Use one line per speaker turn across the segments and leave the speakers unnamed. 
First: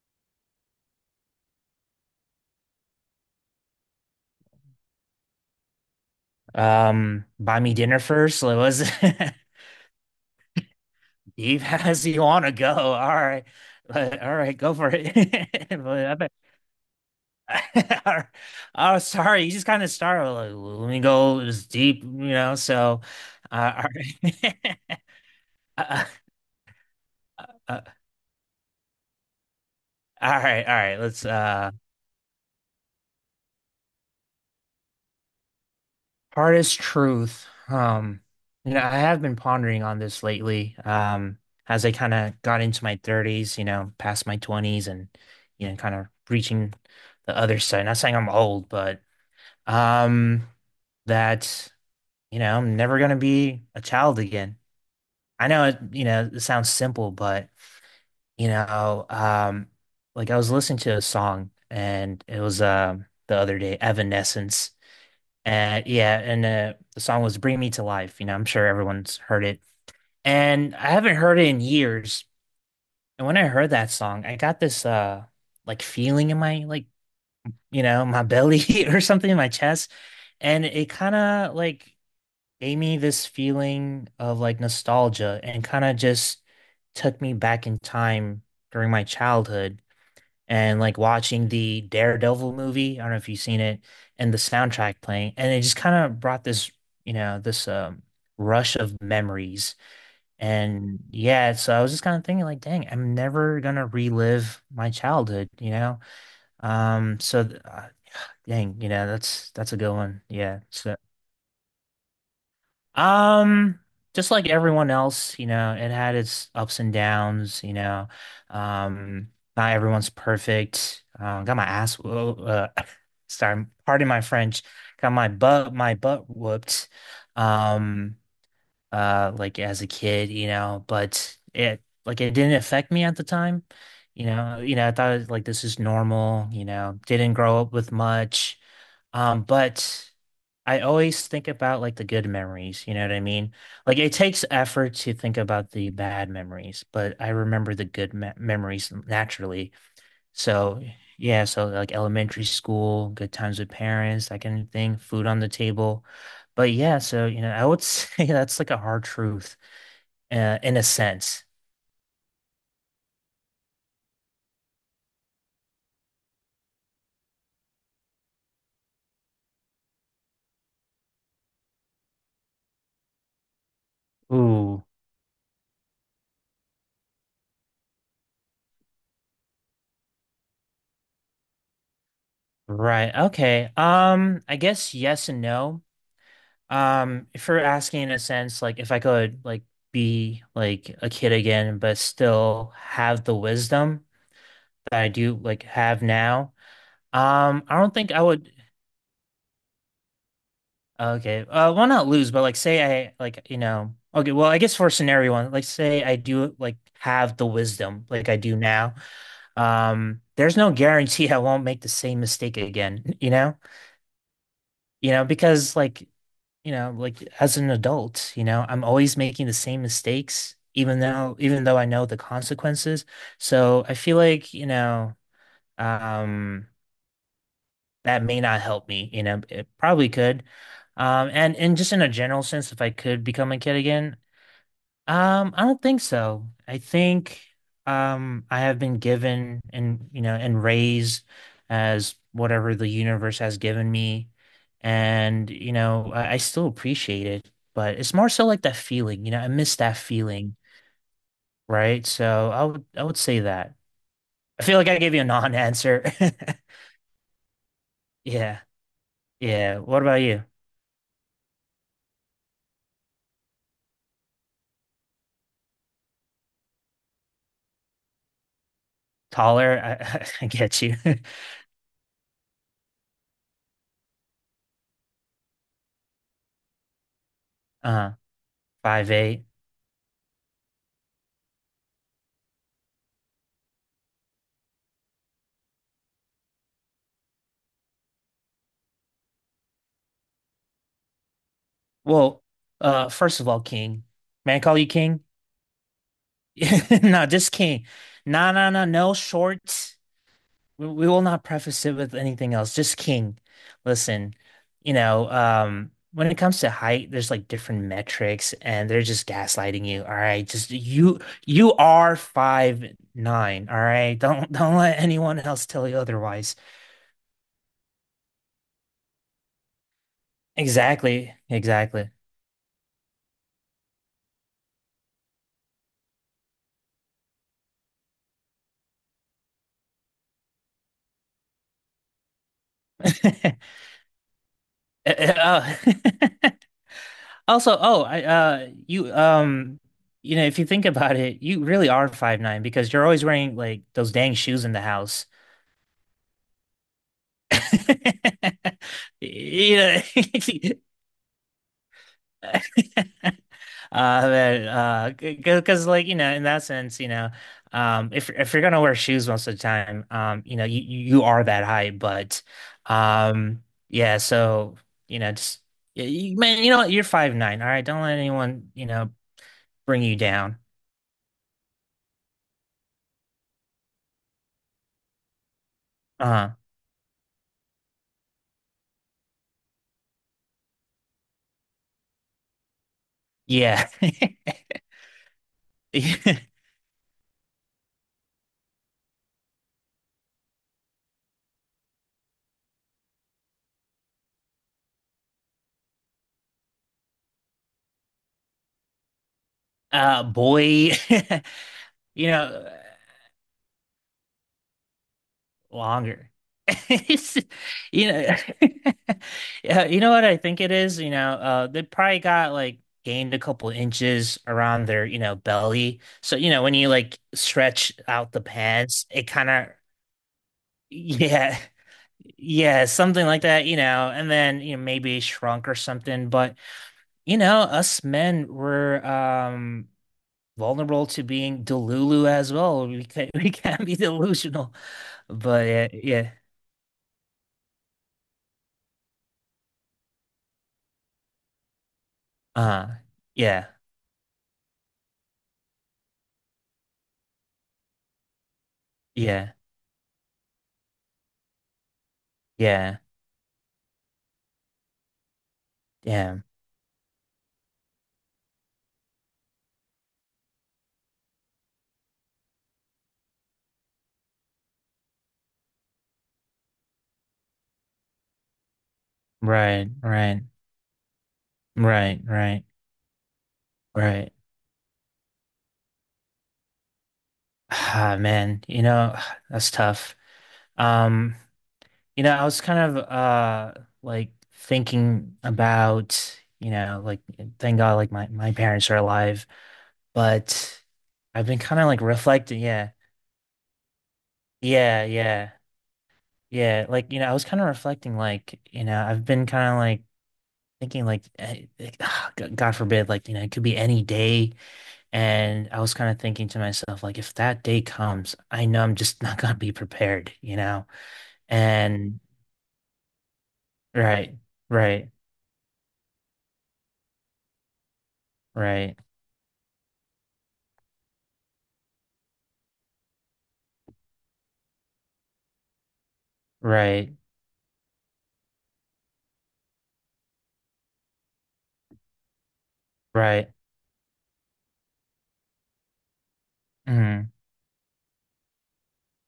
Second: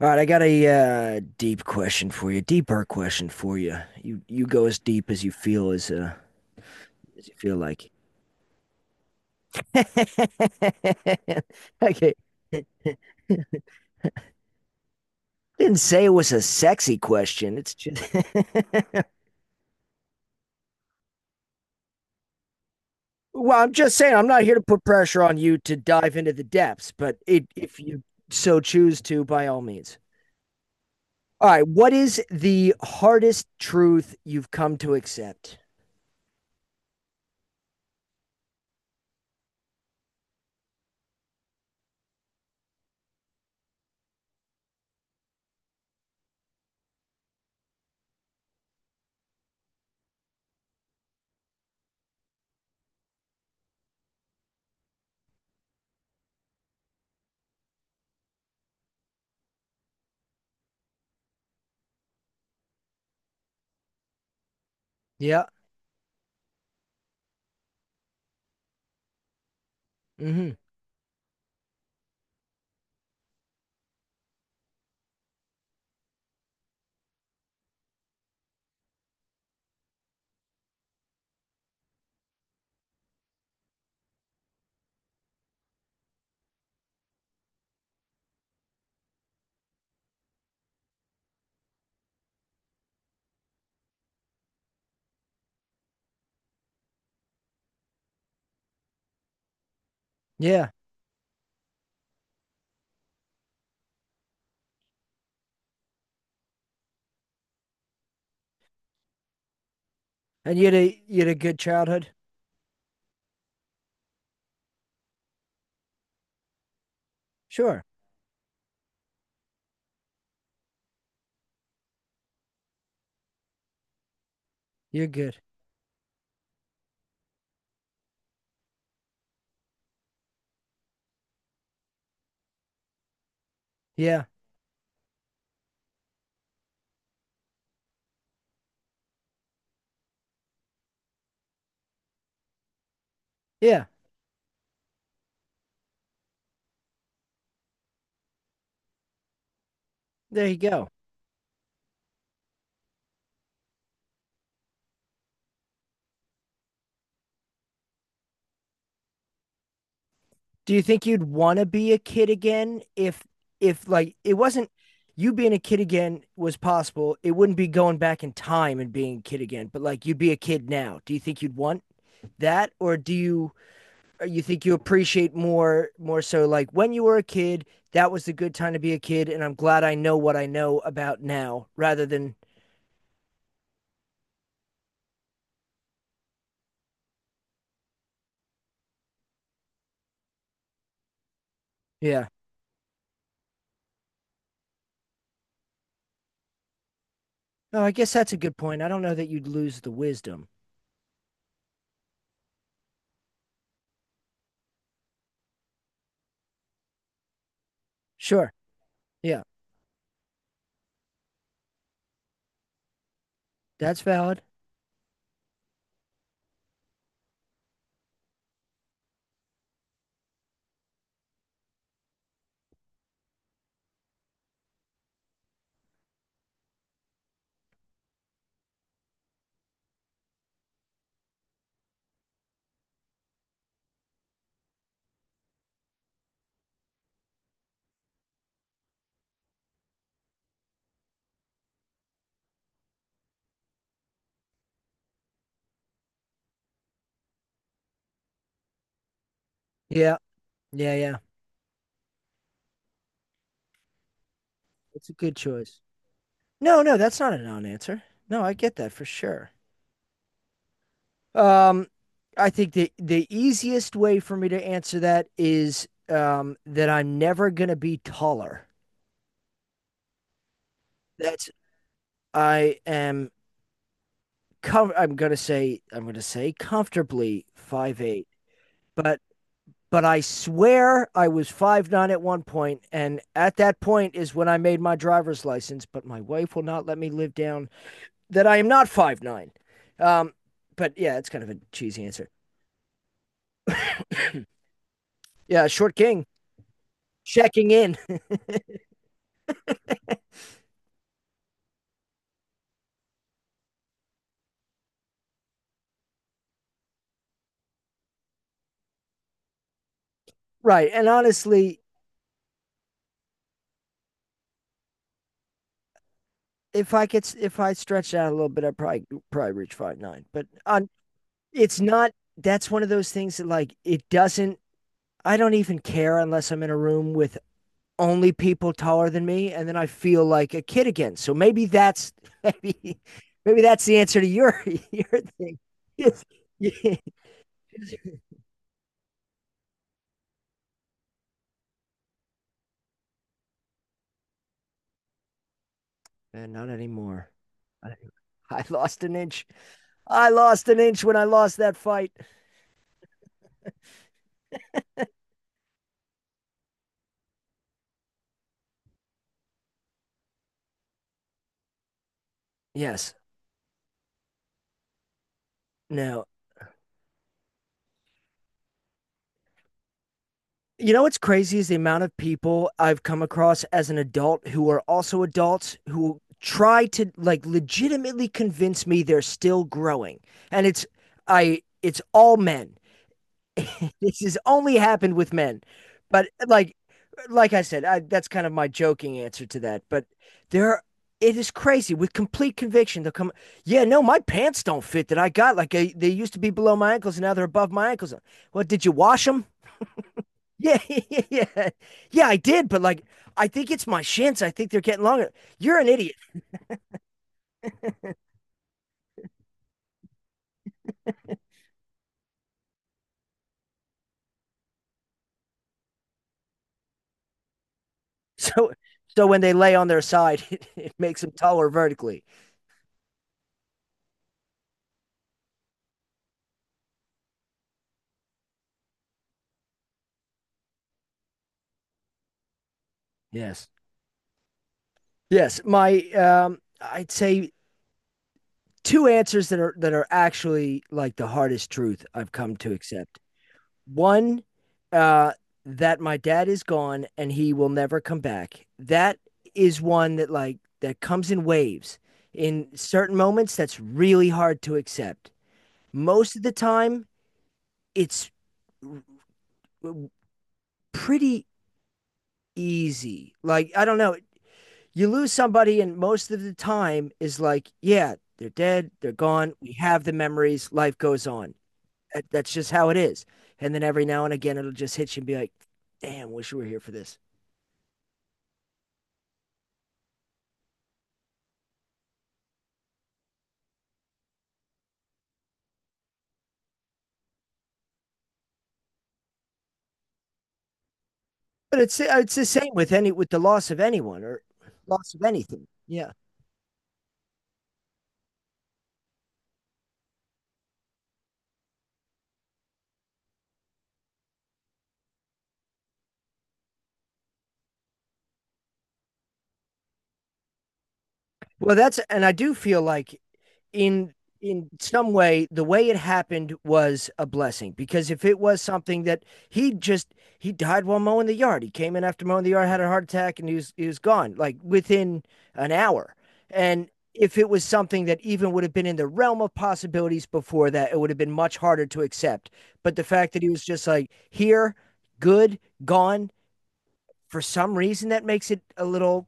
All right, I got a deep question for you, deeper question for you. You go as deep as you feel
Buy me
like.
dinner first. It was deep as
Okay,
you want to go. All right. But, all right, go for it.
didn't say
But
it
I
was
bet.
a sexy question. It's just
Oh, sorry. You just kind of start with like, let me go as deep, you know. So,
well, I'm just saying I'm
all
not here to
right.
put pressure on you to
uh,
dive into the depths, but it if
uh,
you so choose to, by all means.
all right, all right. Let's
All right, what is the hardest truth you've come to accept?
Hardest truth. You know, I have been pondering on this lately. As I kind of got into my thirties, you know, past my twenties and you know, kind of reaching the other side. Not saying I'm old, but um that, you know, I'm never gonna be a child again. I know it, you know, it sounds simple, but you know, um like I was listening to a song and it was the other day, Evanescence.
Yeah.
Yeah, and the song was "Bring Me to Life." You know, I'm sure everyone's heard it,
Hmm.
and I haven't heard it in years. And when I heard that song, I got this like feeling in my like you know my belly or something in my chest, and it kind of like gave me this feeling of like nostalgia and kind of just took me back in time during my childhood and like watching the Daredevil movie. I don't know if you've seen it, and the soundtrack playing, and it just kind of brought this, you know, this rush of memories.
Yeah.
And yeah, so I was just kind of thinking like, dang, I'm never gonna relive my childhood, you know? Um, so th- uh, dang, you know, that's a good one.
And
Yeah. So
you had a good childhood?
um, just like everyone else, you know, it had its ups and downs, you
Sure.
know. Um, not everyone's perfect. Got my ass, whoa, sorry, pardon my French.
You're
Got
good.
my butt whooped. Um, like as a kid, you know, but it like it didn't affect me at the time.
Yeah.
You know, I thought like this is normal, you know, didn't grow up with much. But I always think about like the good memories, you know what I mean?
Yeah.
Like it takes effort to think about the bad memories, but I remember the good me memories naturally.
There you
So,
go.
yeah, so like elementary school, good times with parents, that kind of thing, food on the table. But yeah, so you know, I would say that's like a hard truth,
Do
in
you
a
think you'd
sense.
want to be a kid again if like it wasn't you being a kid again was possible? It wouldn't be going back in time and being a kid again, but like you'd be a kid now. Do you think you'd want that, or do you or you think you
Ooh,
appreciate more so like when you were a kid, that was the good time to be a kid and I'm glad I know what I know about now rather than
right. Okay. I guess yes and no. If you're asking in a sense, like if I could like be like a kid again, but
yeah.
still have the wisdom that I do like have now, I
Oh, I
don't
guess
think I
that's a
would.
good point. I don't know that you'd lose the wisdom.
Okay, well, not lose, but like say I like you know. Okay, well, I guess for scenario one, like say I do like have the wisdom like I
Sure.
do now.
Yeah.
There's no guarantee I won't make the same mistake again, you know?
That's valid.
You know, because like you know, like as an adult, you know, I'm always making the same mistakes, even though I know the consequences. So I feel like, you know, um, that may not help me, you know, it probably could. And just in a general sense, if I could become a kid again, I don't think so. I think I have been given and you know and raised as whatever the universe has given me. And you know, I still appreciate it, but it's more so like that feeling, you know, I miss that
Yeah.
feeling,
Yeah, yeah.
right? So I would say that. I feel like I
It's a
gave you a
good choice.
non-answer.
No, no, that's not a non-answer. No, I
Yeah.
get that for sure.
Yeah. What about you?
Um, I think the easiest way for me to answer that is that I'm never gonna be taller.
Taller? I, I get you.
That's I am com I'm gonna say comfortably five
Uh,
eight.
five
But
eight.
but I swear I was 5'9" at one point, and at that point is when I made my driver's license, but my wife will not let me live down that I am not 5'9". Um, but yeah, it's kind of a cheesy answer.
Well, first of all, King. May I call you King?
Yeah, short king
Yeah, No, just
checking
king.
in.
No, no, no, no shorts. We will not preface it with anything else. Just king. Listen, you know, when it comes to height, there's like different metrics, and they're just gaslighting you. All right, just
Right. And
you, you
honestly,
are 5'9". All right, don't don't let anyone else tell you otherwise.
if I could, if I stretched out a little bit, I'd probably reach 5'9". But on,
Exactly,
it's
exactly.
not. That's one of those things that like it doesn't. I don't even care unless I'm in a room with only people taller than me, and then I feel like a kid again. So maybe that's maybe maybe that's the answer to your
Uh,
your thing.
uh, oh.
Yeah.
Also, oh, I you you know, if you think about it, you really are 5'9" because you're always wearing like those dang shoes in the house.
And not anymore. I I lost an inch.
You know,
I lost an inch when I lost that fight.
uh, because like you know, in that sense, you know, if you're gonna wear shoes most of the time, you know, you are that height, but,
Yes.
um, yeah, so you know, just
Now
man, you know, what, you're 5'9", all right, don't let anyone you know bring you down.
you know what's crazy is the amount of people I've come across as an adult who are also adults who
uh
try to like legitimately convince me they're still growing. And it's I it's all men.
Yeah.
This has only happened with men. But like I said, I, that's kind of my joking answer to that. But there, are, it is crazy with complete conviction. They'll come, yeah, no, my pants don't fit that I got. Like I, they used to be below my ankles, and now they're above my ankles. Well, did you wash them? Yeah,
Boy,
yeah, yeah, yeah. Yeah,
you
I did,
know,
but like, I think it's my shins. I think they're getting longer. You're an idiot.
longer. It's, you know, yeah, you know what I think it is? You know, they probably got like gained a couple inches around their, you know, belly. So, you know, when you like stretch out the
So,
pants,
so
it
when
kind
they
of,
lay on their side, it makes them
yeah,
taller vertically.
yeah, something like that, you know, and then, you know, maybe shrunk or something. But, you know, us men were, vulnerable to being delulu as well. We can we
Yes,
can be delusional,
yes.
but yeah,
My,
yeah,
I'd say two answers that are actually like the hardest truth I've come to
uh,
accept.
yeah,
One, uh, that my dad is gone and he will never come back. That
yeah,
is one that like that comes in waves. In
yeah,
certain moments, that's really hard to accept. Most
yeah.
of the time, it's pretty easy. Like I don't know, you lose somebody, and most of the time is like, yeah, they're dead, they're gone. We
Right,
have the
right,
memories. Life goes on,
right,
that's
right,
just how it is. And then every now
right.
and again, it'll just hit you and be like, "Damn, wish we were here for this."
Ah, man, you know, that's tough. Um, you know, I was kind of like thinking about, you know, like thank God like my parents are alive, but I've been
But
kind of
it's
like
it's the
reflecting,
same
yeah.
with any with the loss of anyone or
Yeah,
loss of
yeah.
anything. Yeah.
Yeah, like you know, I was kind of reflecting, like you know, I've been kind of like thinking, like, eh, like, ah, God forbid, like you know, it could be any day, and I was kind of thinking to myself, like, if that day comes, I know I'm just not gonna be prepared, you know,
Well, that's
and
and I do feel like in
right,
in
right,
some way the way it happened was a blessing, because if it was
right,
something that he just he died while mowing the yard. He came in after mowing the yard, had a heart attack, and he was gone like within an hour. And
right,
if it was something that even would have been in the realm of possibilities before that, it would have been much harder to accept. But the fact that he
right,
was just like here, good, gone,
mm,
for some reason that makes it a little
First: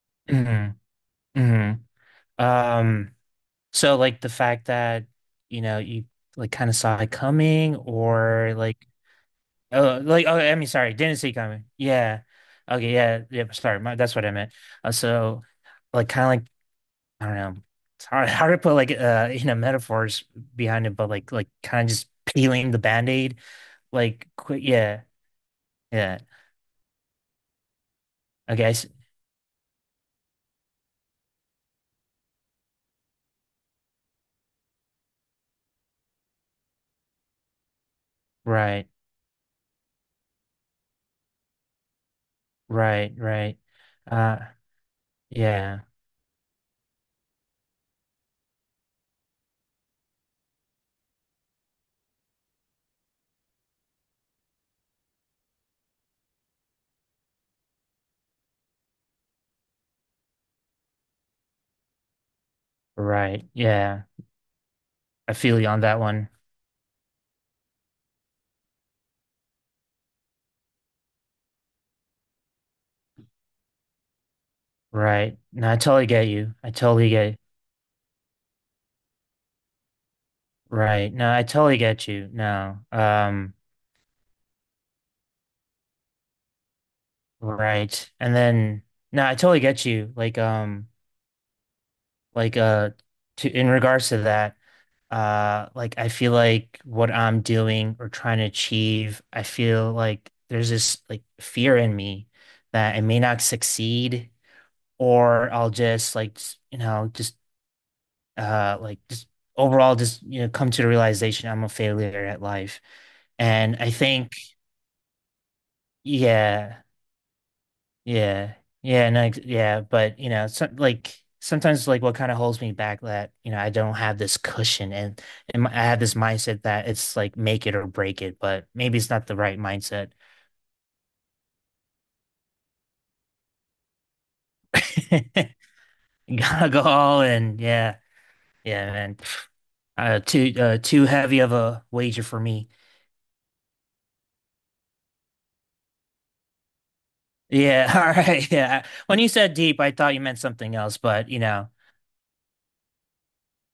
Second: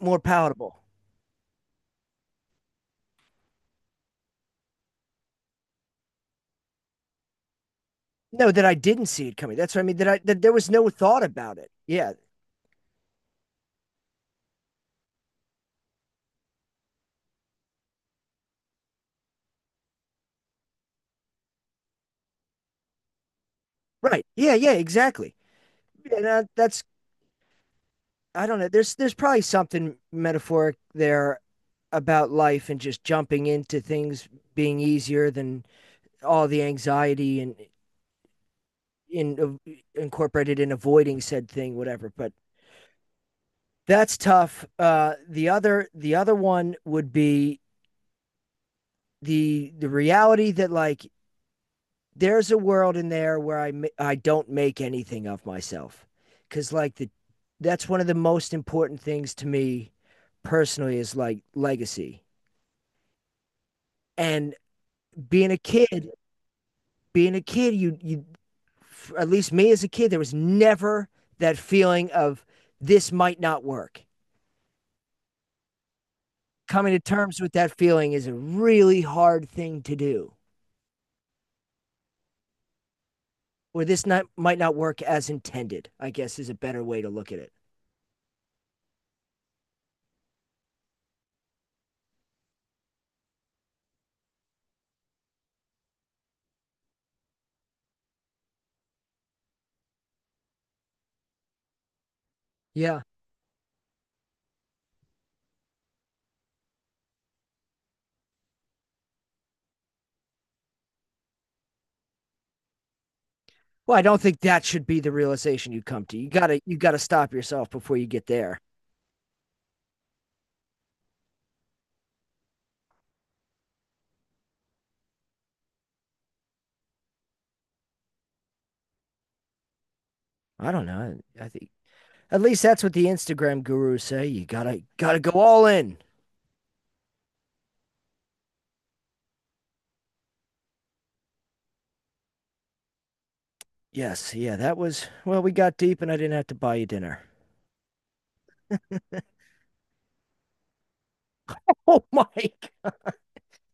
more
mm,
palatable.
mm. Um, so like the fact that you know you like kind of saw it coming,
No,
or
that I
like.
didn't see it coming. That's what I mean.
Oh,
That I
like oh,
that there
I mean,
was no
sorry, didn't
thought
see
about
coming.
it. Yeah.
Yeah. Okay, yeah, yeah. Sorry, my, that's what I meant. So, like, kind of like I don't know. It's hard, hard to put like you know, metaphors behind it, but like kind of just peeling the band-aid,
Right.
like,
Yeah.
quick.
Yeah.
Yeah,
Exactly.
yeah.
And that's I don't
Okay,
know.
I s
There's probably something metaphoric there about life and just jumping into things being easier than all the anxiety and
right,
in incorporated in avoiding said thing, whatever. But
right, right.
that's
Uh,
tough. The
yeah,
other the other one would be the reality that like there's a world in there where I don't make anything of myself, cuz like the that's one of the most important things to me personally is like legacy.
right, yeah.
And
I
being a
feel you on that
kid,
one.
being a kid you at least me as a kid there was never that feeling of this might not work.
Right. No, I totally get you. I
Coming to
totally get.
terms with that feeling is a really hard thing to do.
Right. No, I totally get you. No.
Or this not, might not work as intended, I guess, is a better way to look at it.
Right. And then no, I totally get you. Like to in regards to that, like I feel like what I'm doing or trying to achieve, I feel like there's this like fear in me that I
Yeah.
may not succeed or I'll just like you know just like just overall just you know come to the realization I'm a failure at life. And I
Well, I don't
think
think that should be the realization you come to. You gotta you
yeah,
gotta stop yourself before you get
Yeah.
there.
Yeah. No, ex- yeah. But, you know, some, like sometimes, like what kind of holds me back that, you know, I don't have this cushion and I have this mindset that it's like make it or break it, but maybe it's not the right mindset.
I don't know. I think at least that's what the Instagram gurus say. You gotta go all in.
You gotta go all in. Yeah. Yeah, man. Too heavy of a wager for me.
Yes, yeah, that was well, we got deep and I didn't have to buy you dinner.
Yeah. All right. Yeah. When you said deep, I thought you meant something else, but, you know,
Oh my God.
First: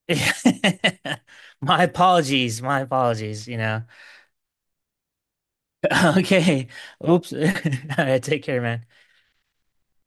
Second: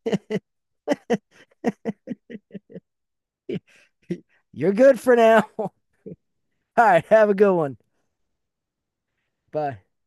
my apologies. My apologies, you know.
You're good for now. All
Okay.
right, have a
Oops. All
good one.
right, take care, man.
Bye.